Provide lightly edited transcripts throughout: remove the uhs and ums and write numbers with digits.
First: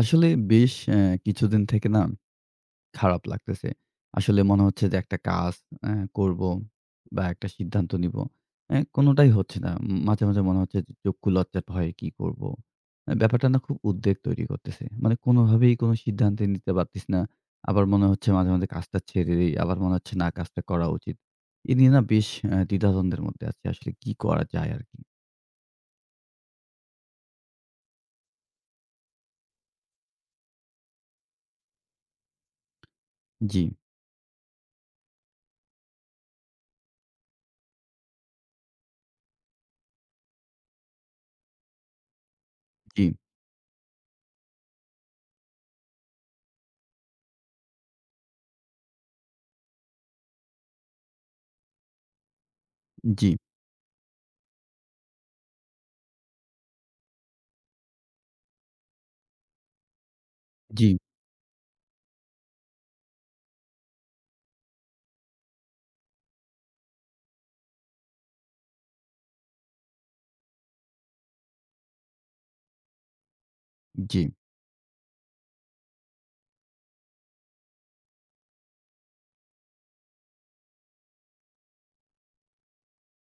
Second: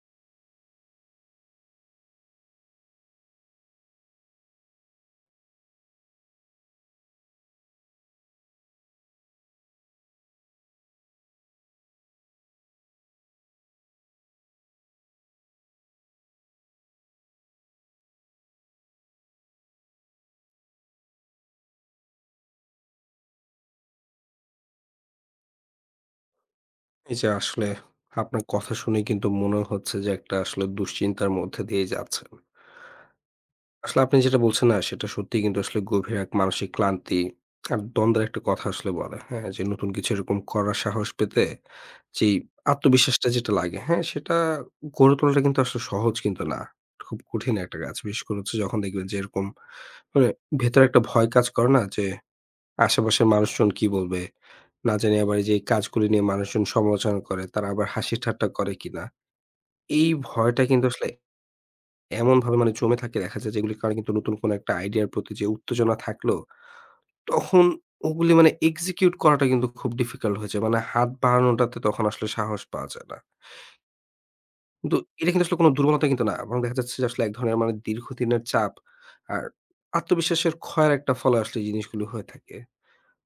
আসলে বেশ কিছুদিন থেকে না খারাপ লাগতেছে। আসলে মনে হচ্ছে যে একটা কাজ অ্যা করব বা একটা সিদ্ধান্ত নিব। কোনটাই হচ্ছে না। মাঝে, মাঝে মনে হচ্ছে যে চক্ষু লজ্জার ভয়ে কি করব? ব্যাপারটা না খুব উদ্বেগ তৈরি করতেছে। মানে কোনভাবেই কোন সিদ্ধান্তই নিতে পারতেছি না। আবার মনে হচ্ছে মাঝে, মাঝে কাজটা ছেড়ে দেই। আবার মনে হচ্ছে না কাজটা করা উচিত। এ নিয়ে না বেশ দ্বিধাদ্বন্দ্বের মধ্যে আছি। আসলে কি করা যায় আরকি? এই যে আসলে আপনার কথা শুনে কিন্তু মনে হচ্ছে যে একটা আসলে দুশ্চিন্তার মধ্যে দিয়ে যাচ্ছেন। জি, আসলে আপনি যেটা বলছেন না সেটা সত্যিই কিন্তু আসলে গভীর এক মানসিক ক্লান্তি আর দ্বন্দ্বের একটা কথা আসলে বলে, হ্যাঁ? যে নতুন কিছু এরকম করার সাহস পেতে যেই জি, আত্মবিশ্বাসটা যেটা লাগে, হ্যাঁ? সেটা গড়ে তোলাটা কিন্তু আসলে সহজ কিন্তু না। খুব কঠিন একটা কাজ। বিশেষ করে হচ্ছে যখন দেখবেন যে এরকম মানে ভেতরে একটা ভয় কাজ করে না যে আশেপাশের জি, মানুষজন কি বলবে? না জানি আবার এই যে এই কাজগুলি নিয়ে মানুষজন সমালোচনা করে, তারা আবার হাসি ঠাট্টা করে কিনা? এই ভয়টা কিন্তু জি, আসলে এমনভাবে মানে জমে থাকে দেখা যায় যেগুলির কারণে কিন্তু নতুন কোনো একটা আইডিয়ার প্রতি যে উত্তেজনা থাকলো, তখন ওগুলি মানে execute করাটা কিন্তু খুব difficult হয়ে যায়। মানে হাত বাড়ানোটাতে তখন আসলে সাহস পাওয়া যায় না। জি, কিন্তু এটা কিন্তু আসলে কোনো দুর্বলতা কিন্তু না। বরং দেখা যাচ্ছে যে আসলে এক ধরনের মানে দীর্ঘদিনের চাপ আর আত্মবিশ্বাসের ক্ষয়ের একটা ফলে আসলে এই জিনিসগুলো হয়ে থাকে।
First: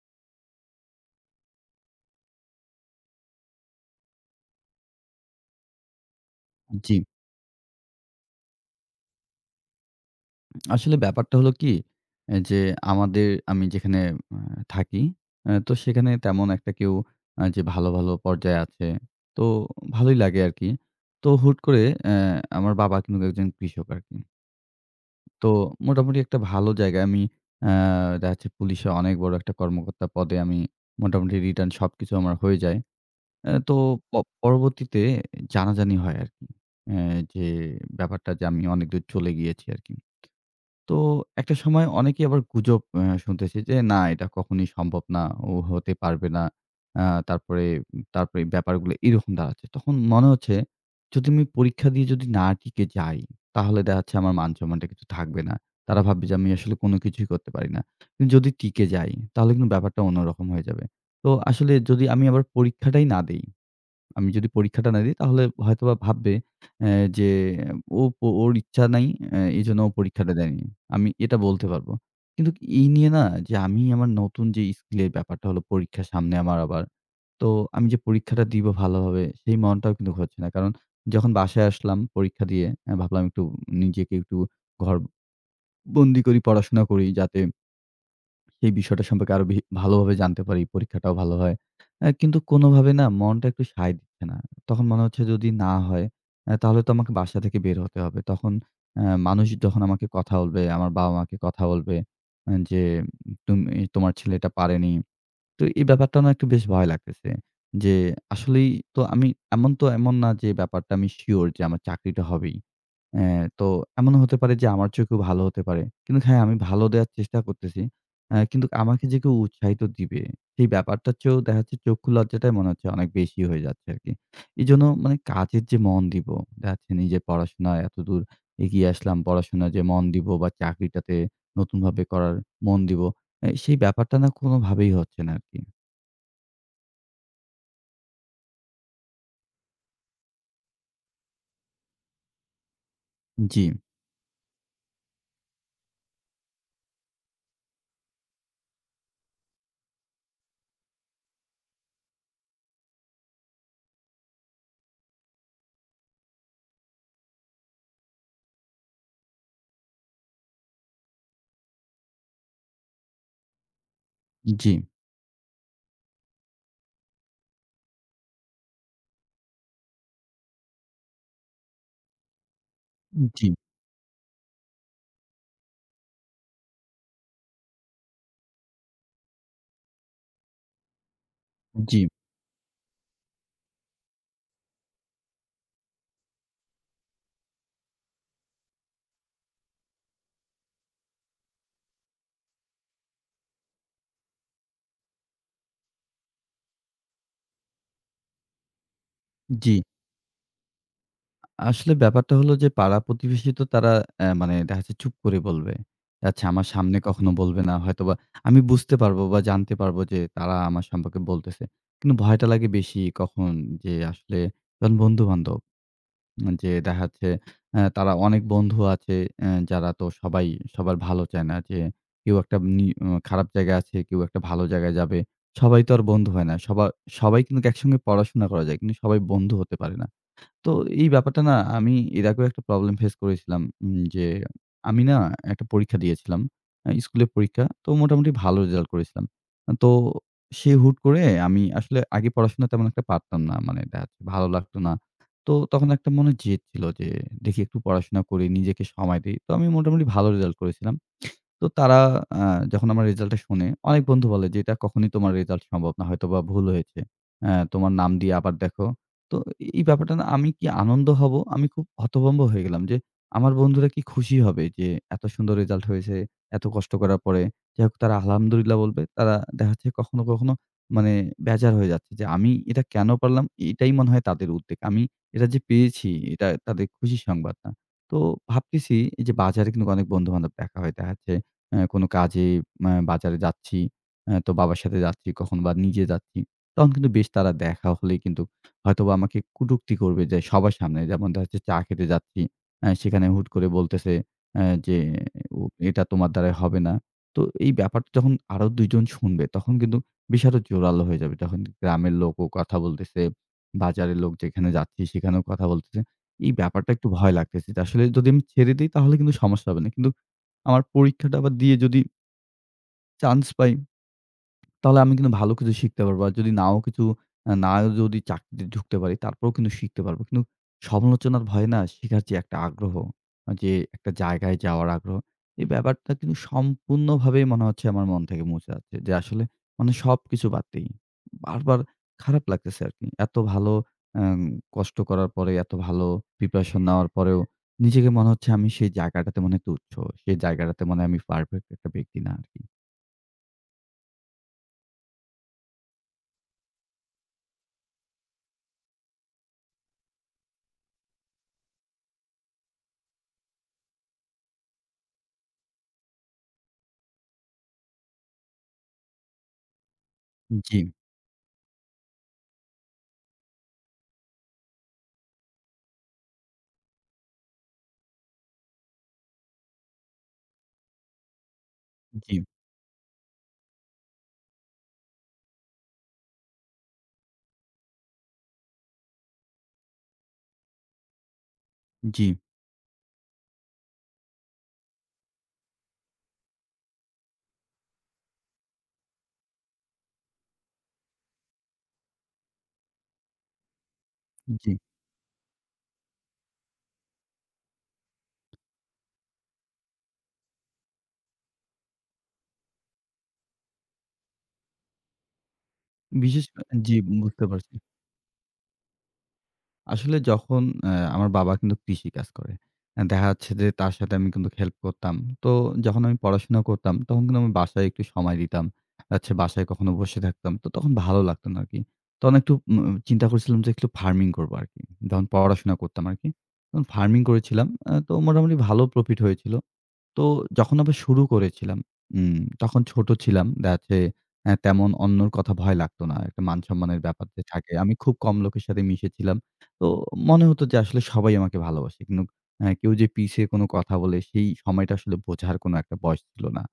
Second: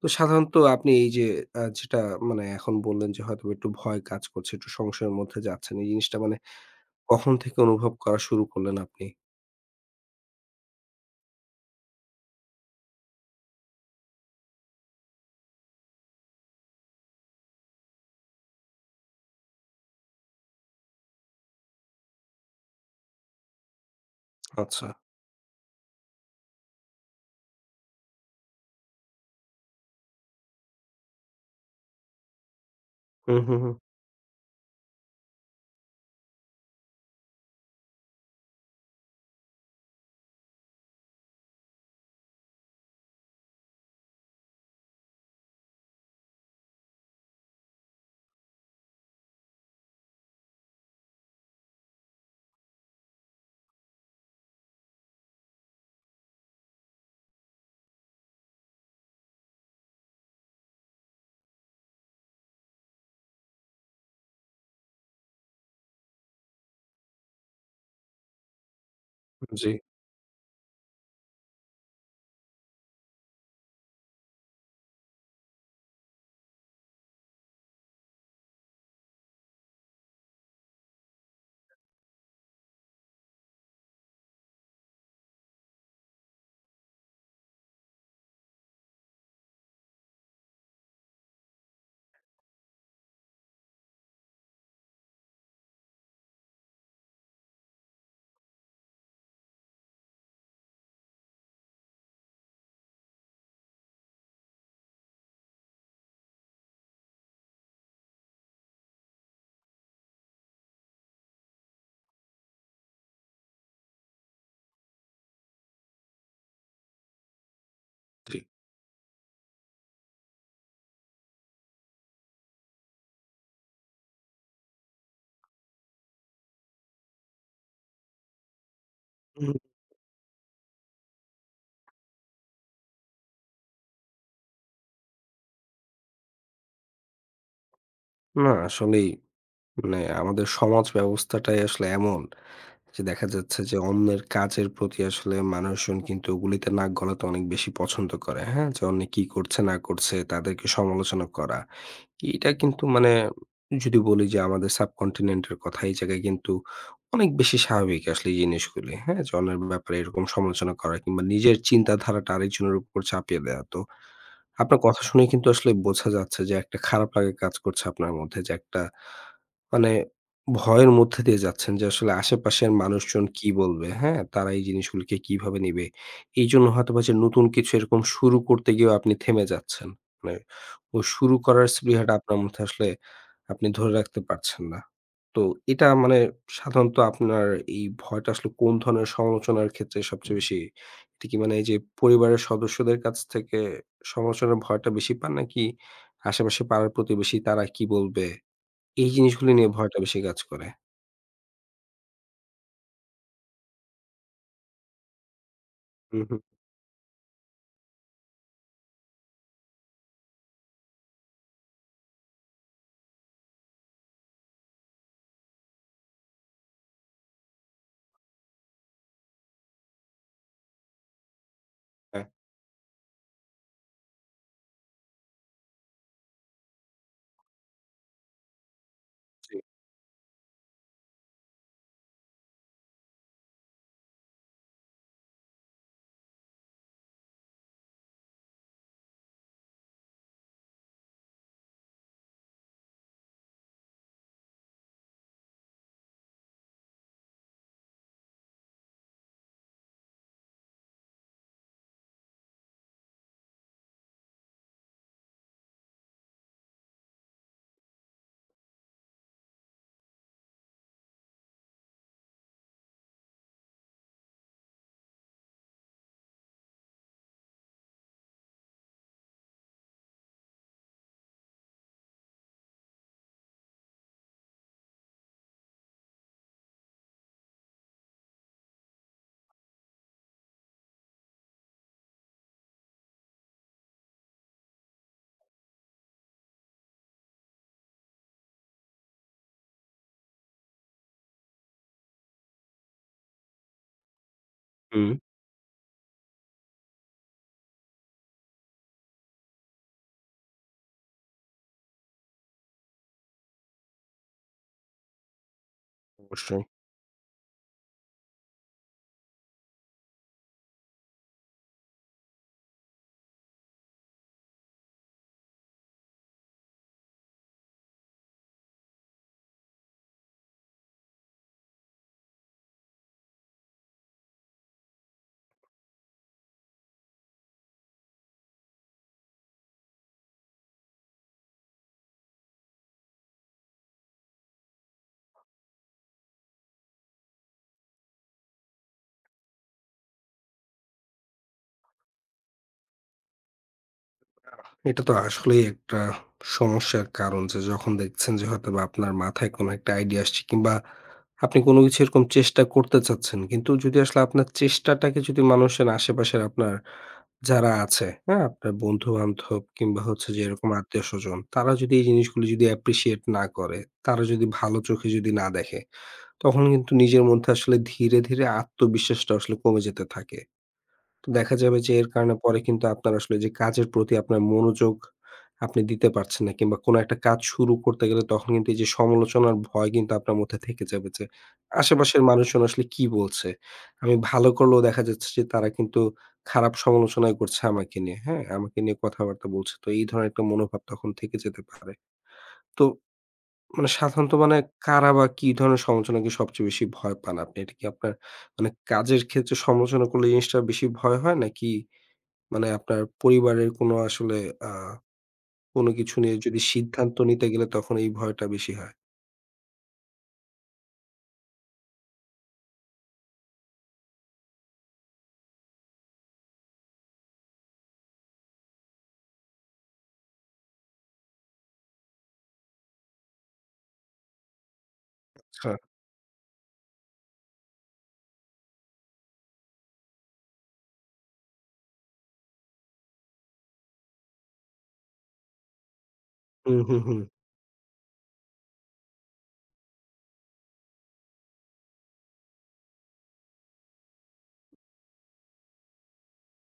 তো সাধারণত আপনি এই যে যেটা মানে এখন বললেন যে হয়তোবা একটু ভয় কাজ করছে, একটু সংশয়ের মধ্যে যাচ্ছেন। এই জিনিসটা মানে জি। কখন থেকে অনুভব করা শুরু করলেন আপনি? আসলে ব্যাপারটা হলো কি? এ যে আমাদের আমি যেখানে আ থাকি, তো সেখানে তেমন একটা কেউ যে ভালো, ভালো পর্যায়ে আছে। তো ভালোই লাগে আরকি। তো হুট করে আমার বাবা কিন্তু একজন কৃষক আরকি। আচ্ছা। তো মোটামুটি একটা ভালো জায়গায় আমি আ দেখা যাচ্ছে পুলিশে অনেক বড় একটা কর্মকর্তা পদে আমি মোটামুটি রিটার্ন সবকিছু আমার হয়ে যায়। হুম, হুম, তো হুম। প পরবর্তীতে জানাজানি হয় আরকি। অ্যা যে ব্যাপারটা যে আমি অনেক দূর চলে গিয়েছি আরকি। তো একটা সময় অনেকেই আবার গুজব শুনতেছি যে, "না, এটা কখনোই সম্ভব না। ও হতে পারবে না।" তারপরে তারপরে ব্যাপারগুলো এরকম দাঁড়াচ্ছে। তখন মনে হচ্ছে যদি আমি পরীক্ষা দিয়ে যদি না টিকে যাই, তাহলে দেখা যাচ্ছে আমার মান-সম্মানটা কিছু থাকবে না। তারা ভাববে যে আমি আসলে কোনো কিছুই করতে পারি না। কিন্তু যদি টিকে যাই, তাহলে কিন্তু ব্যাপারটা অন্যরকম হয়ে যাবে। তো আসলে যদি আমি আবার পরীক্ষাটাই না দেই আমি যদি পরীক্ষাটা না দিই তাহলে হয়তোবা ভাববে অ্যা যে ও ও ওর ইচ্ছা নাই জি, এজন্য ও পরীক্ষাটা দেয়নি। আমি এটা বলতে পারবো। কিন্তু এই নিয়ে না যে আমি আমার নতুন যে স্কিলের ব্যাপারটা হলো পরীক্ষা সামনে আমার আবার। তো আমি যে পরীক্ষাটা দিব ভালোভাবে সেই মনটাও কিন্তু হচ্ছে না। কারণ যখন বাসায় আসলাম পরীক্ষা দিয়ে ভাবলাম একটু নিজেকে একটু ঘরবন্দি করি, পড়াশোনা করি যাতে সেই বিষয়টা সম্পর্কে আরো ভালোভাবে জানতে পারি। পরীক্ষাটাও ভালো হয়। কিন্তু কোনোভাবে না মনটা একটু সায় দিচ্ছে না। তখন মনে হচ্ছে যদি না হয় তাহলে তো আমাকে বাসা থেকে বের হতে হবে। তখন মানুষ যখন আমাকে কথা বলবে, আমার বাবা-মাকে কথা বলবে যে, "তুমি তোমার ছেলে এটা পারেনি।" তো এই ব্যাপারটা না একটু বেশ ভয় লাগতেছে। যে আসলেই তো আমি এমন তো এমন না যে ব্যাপারটা আমি সিওর যে আমার চাকরিটা হবেই। অ্যা তো এমনও হতে পারে যে আমার চেয়ে কেউ ভালো হতে পারে। কিন্তু হ্যাঁ, আমি ভালো দেয়ার চেষ্টা করতেছি। জি। কিন্তু আমাকে যে কেউ উৎসাহিত দিবে, সেই ব্যাপারটার চেয়েও দেখা যাচ্ছে চক্ষু লজ্জাটাই মনে হচ্ছে অনেক বেশি হয়ে যাচ্ছে আরকি। এজন্য মানে কাজের যে মন দিব, দেখা যাচ্ছে নিজের পড়াশোনায় এতদূর এগিয়ে আসলাম, হুম, পড়াশোনায় যে মন দিব বা চাকরিটাতে নতুনভাবে করার মন দিব, সেই ব্যাপারটা না কোনোভাবেই হচ্ছে না আরকি। না আসলেই মানে আমাদের সমাজ ব্যবস্থাটাই আসলে এমন যে দেখা যাচ্ছে জি, যে অন্যের কাজের প্রতি আসলে মানুষজন কিন্তু ওগুলিতে নাক গলাতে অনেক বেশি পছন্দ করে। হ্যাঁ? যে অন্যে কি করছে না করছে তাদেরকে সমালোচনা করা। এটা কিন্তু মানে যদি বলি যে আমাদের সাবকন্টিনেন্টের কথা, এই জায়গায় কিন্তু অনেক বেশি স্বাভাবিক আসলে এই জিনিসগুলি। হ্যাঁ? যে অন্যের ব্যাপারে এরকম সমালোচনা করা কিংবা নিজের চিন্তাধারাটা আরেকজনের উপর চাপিয়ে দেয়া। তো জি, আপনার কথা শুনে কিন্তু আসলে বোঝা যাচ্ছে যে একটা খারাপ লাগা কাজ করছে আপনার মধ্যে যে একটা মানে ভয়ের মধ্যে দিয়ে যাচ্ছেন যে আসলে আশেপাশের মানুষজন কি জি, বলবে, হ্যাঁ? তারা এই জিনিসগুলোকে কিভাবে নিবে? এইজন্য হয়তোবা যে নতুন কিছু এরকম শুরু করতে গিয়েও আপনি থেমে যাচ্ছেন। মানে ওই শুরু করার জি, স্পৃহাটা আপনার মধ্যে আসলে আপনি ধরে রাখতে পারছেন না। তো এটা মানে সাধারণত আপনার এই ভয়টা আসলে কোন ধরনের সমালোচনার ক্ষেত্রে সবচেয়ে বেশি? এটা কি মানে এই যে পরিবারের সদস্যদের কাছ থেকে সমালোচনার ভয়টা বেশি পান নাকি আশেপাশে পাড়ার প্রতিবেশী তারা কি বলবে? এই জিনিসগুলো নিয়ে জি। ভয়টা বেশি কাজ করে। আসলে ব্যাপারটা হলো যে পাড়া-প্রতিবেশী তো তারা মানে দেখা যাচ্ছে চুপ করে বলবে। হু, হু। আচ্ছা আমার সামনে কখনো বলবে না। হয়তোবা আমি বুঝতে পারবো বা জানতে পারবো যে তারা আমার সম্পর্কে বলতেছে। কিন্তু ভয়টা লাগে বেশি কখন যে আসলে যখন বন্ধু-বান্ধব যে দেখা যাচ্ছে তারা অনেক বন্ধু আছে যারা তো সবাই সবার ভালো চায় না। যে হ্যাঁ, কেউ একটা নি অ খারাপ জায়গায় আছে, কেউ একটা ভালো জায়গায় যাবে। সবাই তো আর বন্ধু হয় না। সবাই কিন্তু একসঙ্গে পড়াশোনা করা যায়। কিন্তু সবাই বন্ধু জি। হতে পারে না। তো এই ব্যাপারটা না আমি এর আগেও একটা প্রবলেম ফেস করেছিলাম। যে আমি না একটা পরীক্ষা দিয়েছিলাম। স্কুলের পরীক্ষা। তো মোটামুটি ভালো রেজাল্ট করেছিলাম। তো সে হুট করে আমি আসলে আগে পড়াশোনা তেমন একটা পারতাম না। মানে দেখা যাচ্ছে ভালো লাগতো না। তো তখন একটা মনে জেদ ছিল যে দেখি একটু পড়াশোনা করি, নিজেকে সময় দেই। তো আমি মোটামুটি ভালো রেজাল্ট করেছিলাম। তো তারা আ যখন আমার রেজাল্টটা শোনে, অনেক বন্ধু বলে যে, "এটা কখনোই তোমার রেজাল্ট সম্ভব না। হয়তোবা ভুল হয়েছে। তোমার নাম দিয়ে আবার দেখো।" তো এই ব্যাপারটা না আমি কি আনন্দ হব, আমি খুব হতভম্ব হয়ে গেলাম যে, আমার বন্ধুরা কি খুশি হবে যে এত সুন্দর রেজাল্ট হয়েছে, এত কষ্ট করার পরে। যাই হোক তারা আলহামদুলিল্লাহ বলবে। তারা দেখা যাচ্ছে কখনো, কখনো মানে বেজার হয়ে যাচ্ছে যে আমি এটা কেন পারলাম? এটাই মনে হয় তাদের উদ্বেগ। আমি এটা যে পেয়েছি এটা তাদের খুশির সংবাদ না। তো ভাবতেছি এই যে বাজারে কিন্তু অনেক বন্ধু-বান্ধব দেখা হয়। দেখা যাচ্ছে কোনো কাজে বাজারে যাচ্ছি, তো বাবার সাথে যাচ্ছি, কখনো বা নিজে যাচ্ছি। তখন কিন্তু বেশ তারা দেখা হলেই কিন্তু হয়তোবা আমাকে কটূক্তি করবে যে সবার সামনে। যেমন দেখা যাচ্ছে চা খেতে যাচ্ছি। সেখানে হুট করে বলতেছে যে হুম, ও এটা তোমার দ্বারাই হবে না। তো এই ব্যাপারটা যখন আরো ২ জন শুনবে তখন কিন্তু বিষয় আরো জোরালো হয়ে যাবে। তখন গ্রামের লোকও কথা বলতেছে, বাজারের লোক যেখানে যাচ্ছি সেখানেও কথা বলতেছে। এই অবশ্যই। ব্যাপারটা একটু ভয় লাগতেছে। যে আসলে যদি আমি ছেড়ে দেই তাহলে কিন্তু সমস্যা হবে না। কিন্তু আমার পরীক্ষাটা আবার দিয়ে যদি চান্স পাই তাহলে আমি কিন্তু ভালো কিছু শিখতে পারবো। আর যদি নাও কিছু না যদি চাকরিতে ঢুকতে পারি তারপরেও কিন্তু শিখতে পারবো। কিন্তু সমালোচনার ভয়ে না শেখার যে একটা আগ্রহ, যে একটা জায়গায় যাওয়ার আগ্রহ, এই ব্যাপারটা কিন্তু সম্পূর্ণভাবেই মনে হচ্ছে আমার মন থেকে মুছে যাচ্ছে। যে আসলে মানে সবকিছু বাদ দেই। বারবার খারাপ লাগতেছে আরকি। এত ভালো অ্যাম কষ্ট করার পরে, এত ভালো প্রিপারেশন নেওয়ার পরেও নিজেকে মনে হচ্ছে আমি সেই জায়গাটাতে মনে হয় তুচ্ছ। সেই জায়গাটাতে মনে হয় আমি পারফেক্ট একটা ব্যক্তি না আরকি। এটা তো আসলেই একটা সমস্যার কারণ যে যখন দেখছেন যে হয়তোবা আপনার মাথায় কোনো একটা আইডিয়া আসছে কিংবা আপনি কোনো কিছু এরকম চেষ্টা করতে চাচ্ছেন। কিন্তু যদি আসলে আপনার চেষ্টাটাকে যদি মানুষের আশেপাশের আপনার যারা আছে, হ্যাঁ? আপনার বন্ধু-বান্ধব কিংবা হচ্ছে যে এরকম জি, আত্মীয়স্বজন, তারা যদি এই জিনিসগুলো যদি appreciate না করে, তারা যদি ভালো চোখে যদি না দেখে, তখন কিন্তু নিজের মধ্যে আসলে ধীরে, ধীরে আত্মবিশ্বাসটা আসলে কমে যেতে থাকে। তো দেখা যাবে যে এর জি, কারণে পরে কিন্তু আপনার আসলে যে কাজের প্রতি আপনার মনোযোগ আপনি দিতে পারছেন না কিংবা কোনো একটা কাজ শুরু করতে গেলে তখন কিন্তু এই যে সমালোচনার ভয় কিন্তু আপনার মধ্যে থেকে যাবে যে আশেপাশের জি। মানুষজন আসলে কি বলছে আমি ভালো করলেও দেখা যাচ্ছে যে তারা কিন্তু খারাপ সমালোচনাই করছে আমাকে নিয়ে হ্যাঁ আমাকে নিয়ে কথাবার্তা বলছে তো এই ধরনের একটা মনোভাব তখন থেকে যেতে পারে তো মানে সাধারণত মানে জি। কারা বা কি ধরনের সমালোচনাকে সবচেয়ে বেশি ভয় পান আপনি এটা কি আপনার মানে কাজের ক্ষেত্রে সমালোচনা করলে এই জিনিসটা বেশি ভয় হয় নাকি মানে আপনার পরিবারের কোনো আসলে আ কোনো কিছু নিয়ে যদি জি, সিদ্ধান্ত বুঝতে নিতে গেলে পারছি। তখন এই ভয়টা বেশি হয়। আসলে যখন আমার বাবা কিন্তু কৃষি কাজ করে। দেখা যাচ্ছে যে তার সাথে আমি কিন্তু হেল্প করতাম। তো যখন আমি পড়াশোনা করতাম তখন কিন্তু আমি বাসায় একটু সময় দিতাম। আচ্ছা বাসায় কখনো বসে থাকতাম। তো তখন ভালো লাগতো না আরকি। তখন একটু চিন্তা করছিলাম যে একটু ফার্মিং করবো আরকি। যখন পড়াশোনা হ্যাঁ। করতাম আরকি। তখন ফার্মিং করেছিলাম। তো মোটামুটি ভালো প্রফিট হয়েছিল। তো যখন আবার শুরু করেছিলাম, তখন ছোট ছিলাম। দেখা যাচ্ছে তেমন অন্যর কথা ভয় লাগতো না। একটা হুম, মান-সম্মানের হুম, হুম। ব্যাপার যে থাকে। আমি খুব কম লোকের সাথে মিশেছিলাম। তো মনে হতো যে আসলে সবাই আমাকে ভালোবাসে। কিন্তু কেউ যে পিছে কোনো কথা বলে সেই সময়টা আসলে বোঝার কোনো একটা বয়স ছিল না।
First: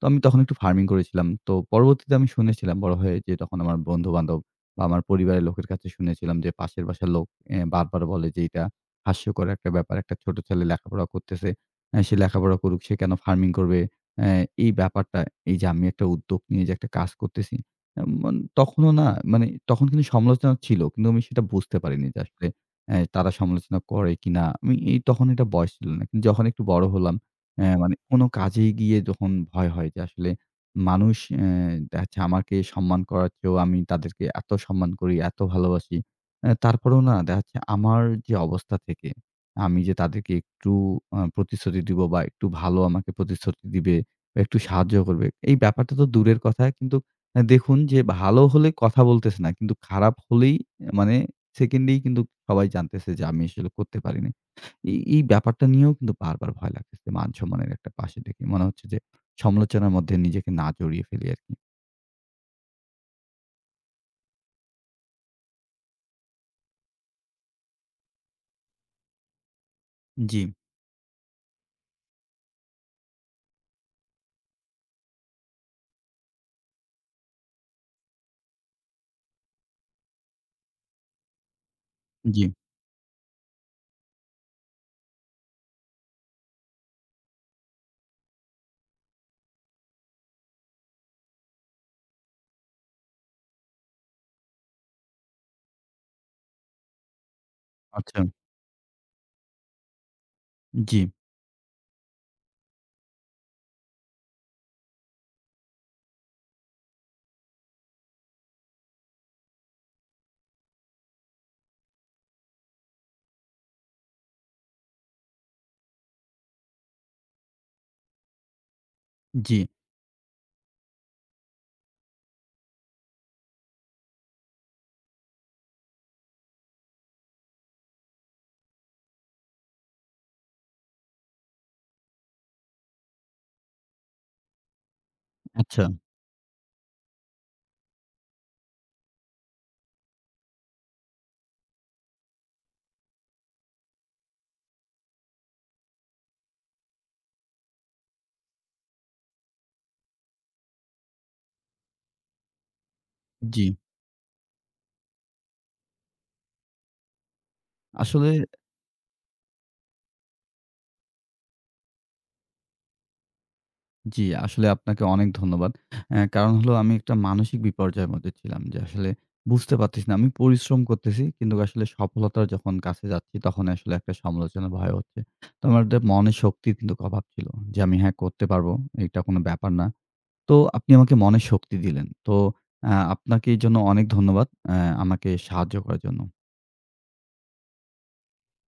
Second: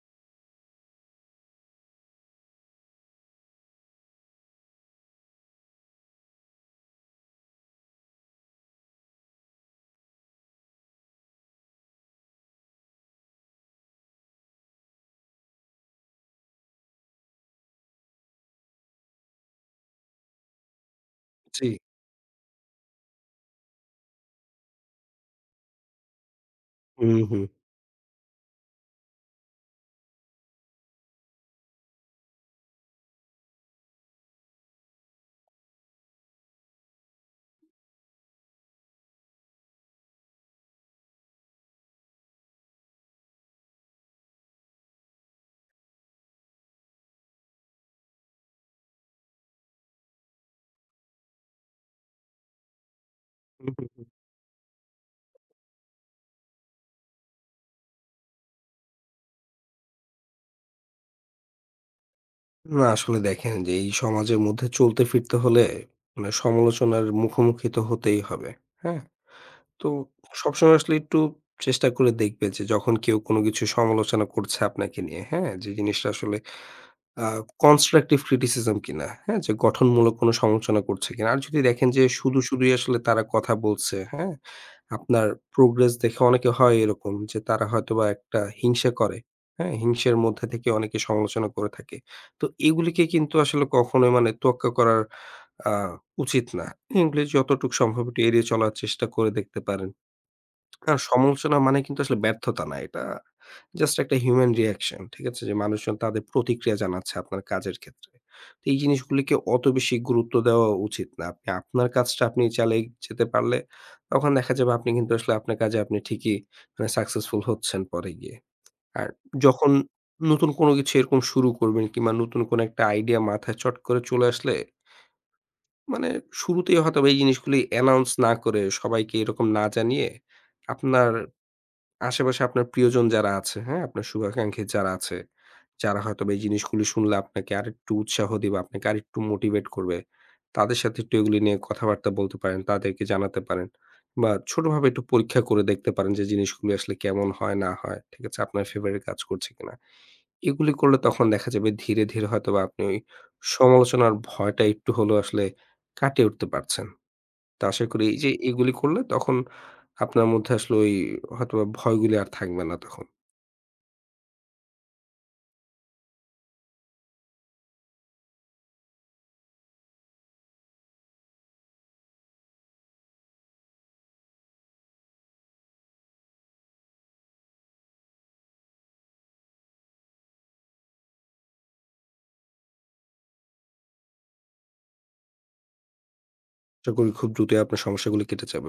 তো আমি তখন একটু ফার্মিং করেছিলাম। তো পরবর্তীতে আমি শুনেছিলাম বড় হয়ে যে তখন আমার বন্ধু-বান্ধব বা আমার পরিবারের লোকের কাছে শুনেছিলাম যে পাশের বাসার লোক বারবার বলে যে এটা হাস্যকর একটা ব্যাপার। একটা ছোট ছেলে লেখাপড়া করতেছে। সে লেখাপড়া করুক, সে কেন ফার্মিং করবে? অ্যা এই ব্যাপারটা, এই যে আমি একটা উদ্যোগ নিয়ে যে একটা কাজ করতেছি, মন তখনও না মানে তখন কিন্তু সমালোচনা ছিল। কিন্তু আমি সেটা জি। বুঝতে পারিনি যে আসলে তারা সমালোচনা করে কিনা? আমি এই তখন এটা বয়স ছিল না। কিন্তু যখন একটু বড় হলাম, হুম, হুম। মানে কোনো কাজেই গিয়ে যখন ভয় হয় যে আসলে মানুষ দেখাচ্ছে আমাকে সম্মান করার চেয়েও আমি তাদেরকে এত সম্মান করি, এত ভালোবাসি। তারপরেও না দেখা যাচ্ছে আমার যে অবস্থা থেকে আমি যে তাদেরকে একটু প্রতিশ্রুতি দিবো বা একটু ভালো আমাকে প্রতিশ্রুতি দিবে বা একটু সাহায্য করবে। এই ব্যাপারটা তো দূরের কথা। কিন্তু দেখুন যে ভালো হলে কথা বলতেছে না। কিন্তু খারাপ হলেই মানে সেকেন্ডেই কিন্তু সবাই জানতেছে যে আমি আসলে হুম, হুম, করতে হুম। পারি নাই। এই ব্যাপারটা নিয়েও কিন্তু বারবার ভয় লাগতেছে। মান-সম্মানের একটা পাশে দেখি। মনে হচ্ছে যে সমালোচনার মধ্যে নিজেকে না জড়িয়ে ফেলি আরকি। না আসলে দেখেন যে এই সমাজের মধ্যে চলতে ফিরতে হলে মানে সমালোচনার মুখোমুখি তো হতেই হবে। হ্যাঁ? তো জি, সবসময় আসলে একটু চেষ্টা করে দেখবে যে যখন কেউ কোনো কিছু সমালোচনা করছে আপনাকে নিয়ে, হ্যাঁ? যে জিনিসটা আসলে আ কনস্ট্রাকটিভ ক্রিটিসিজম কিনা, হ্যাঁ? যে গঠনমূলক কোনো সমালোচনা করছে কিনা। আর যদি দেখেন যে শুধু, জি। শুধুই আসলে তারা কথা বলছে, হ্যাঁ? আপনার প্রোগ্রেস দেখে অনেকে হয় এরকম যে তারা হয়তোবা একটা হিংসা করে, হ্যাঁ? হিংসের মধ্যে থেকে অনেকে সমালোচনা করে থাকে। তো এগুলিকে কিন্তু আসলে কখনোই মানে তোয়াক্কা করার আ উচিত না। এগুলি যতটুকু সম্ভব আচ্ছা। একটু এড়িয়ে চলার চেষ্টা করে দেখতে পারেন। না, জি, সমালোচনা মানে কিন্তু আসলে ব্যর্থতা না। এটা জাস্ট একটা হিউমেন রিঅ্যাকশন। ঠিক আছে? যে মানুষজন তাদের প্রতিক্রিয়া জানাচ্ছে আপনার কাজের ক্ষেত্রে। তো এই জিনিসগুলিকে অত বেশি গুরুত্ব দেওয়া উচিত না। আপনি আপনার কাজটা আপনি চালিয়ে যেতে পারলে তখন দেখা যাবে আপনি কিন্তু আসলে আপনার কাজে আপনি ঠিকই মানে সাকসেসফুল হচ্ছেন পরে গিয়ে। আর জি। যখন নতুন কোনো কিছু এরকম শুরু করবেন কিংবা নতুন কোনো একটা আইডিয়া মাথায় চট করে চলে আসলে মানে শুরুতেই হয়তোবা এই জিনিসগুলি অ্যানাউন্স না করে সবাইকে এরকম না জানিয়ে আপনার আশেপাশে আপনার প্রিয়জন যারা আছে, হ্যাঁ? আপনার শুভাকাঙ্ক্ষী যারা আছে, আচ্ছা। যারা হয়তোবা এই জিনিসগুলি শুনলে আপনাকে আরেকটু উৎসাহ দিবে, আপনাকে আরেকটু মোটিভেট করবে। তাদের সাথে একটু এগুলি নিয়ে কথাবার্তা বলতে পারেন, তাদেরকে জানাতে পারেন। বা ছোটভাবে একটু পরীক্ষা করে দেখতে পারেন যে জিনিসগুলি আসলে কেমন হয় না হয়। ঠিক আছে? আপনার ফেভারে কাজ করছে কিনা। এগুলি করলে তখন দেখা যাবে ধীরে, ধীরে হয়তোবা আপনি ওই জি। সমালোচনার ভয়টা একটু হলেও আসলে কাটিয়ে উঠতে পারছেন। তো আশা করি এই আসলে যে এগুলি করলে তখন আপনার মধ্যে আসলে ওই হয়তোবা ভয়গুলি আর থাকবে না তখন। জি, আসলে আপনাকে অনেক ধন্যবাদ। কারণ হলো আমি একটা মানসিক বিপর্যয়ের মধ্যে ছিলাম যে আসলে বুঝতে পারতেছি না। আমি পরিশ্রম করতেছি কিন্তু আসলে সফলতার যখন কাছে যাচ্ছি তখন আসলে একটা সমালোচনার ভয় হচ্ছে। তো আমার একটা মনের শক্তির কিন্তু অভাব ছিল যে আমি হ্যাঁ করতে পারবো। এটা কোনো ব্যাপার না। তো আপনি আমাকে মনের শক্তি দিলেন। তো আপনাকে এর জন্য অনেক ধন্যবাদ আমাকে সাহায্য করার জন্য। আশা করি খুব দ্রুতই আপনার সমস্যাগুলি কেটে যাবে।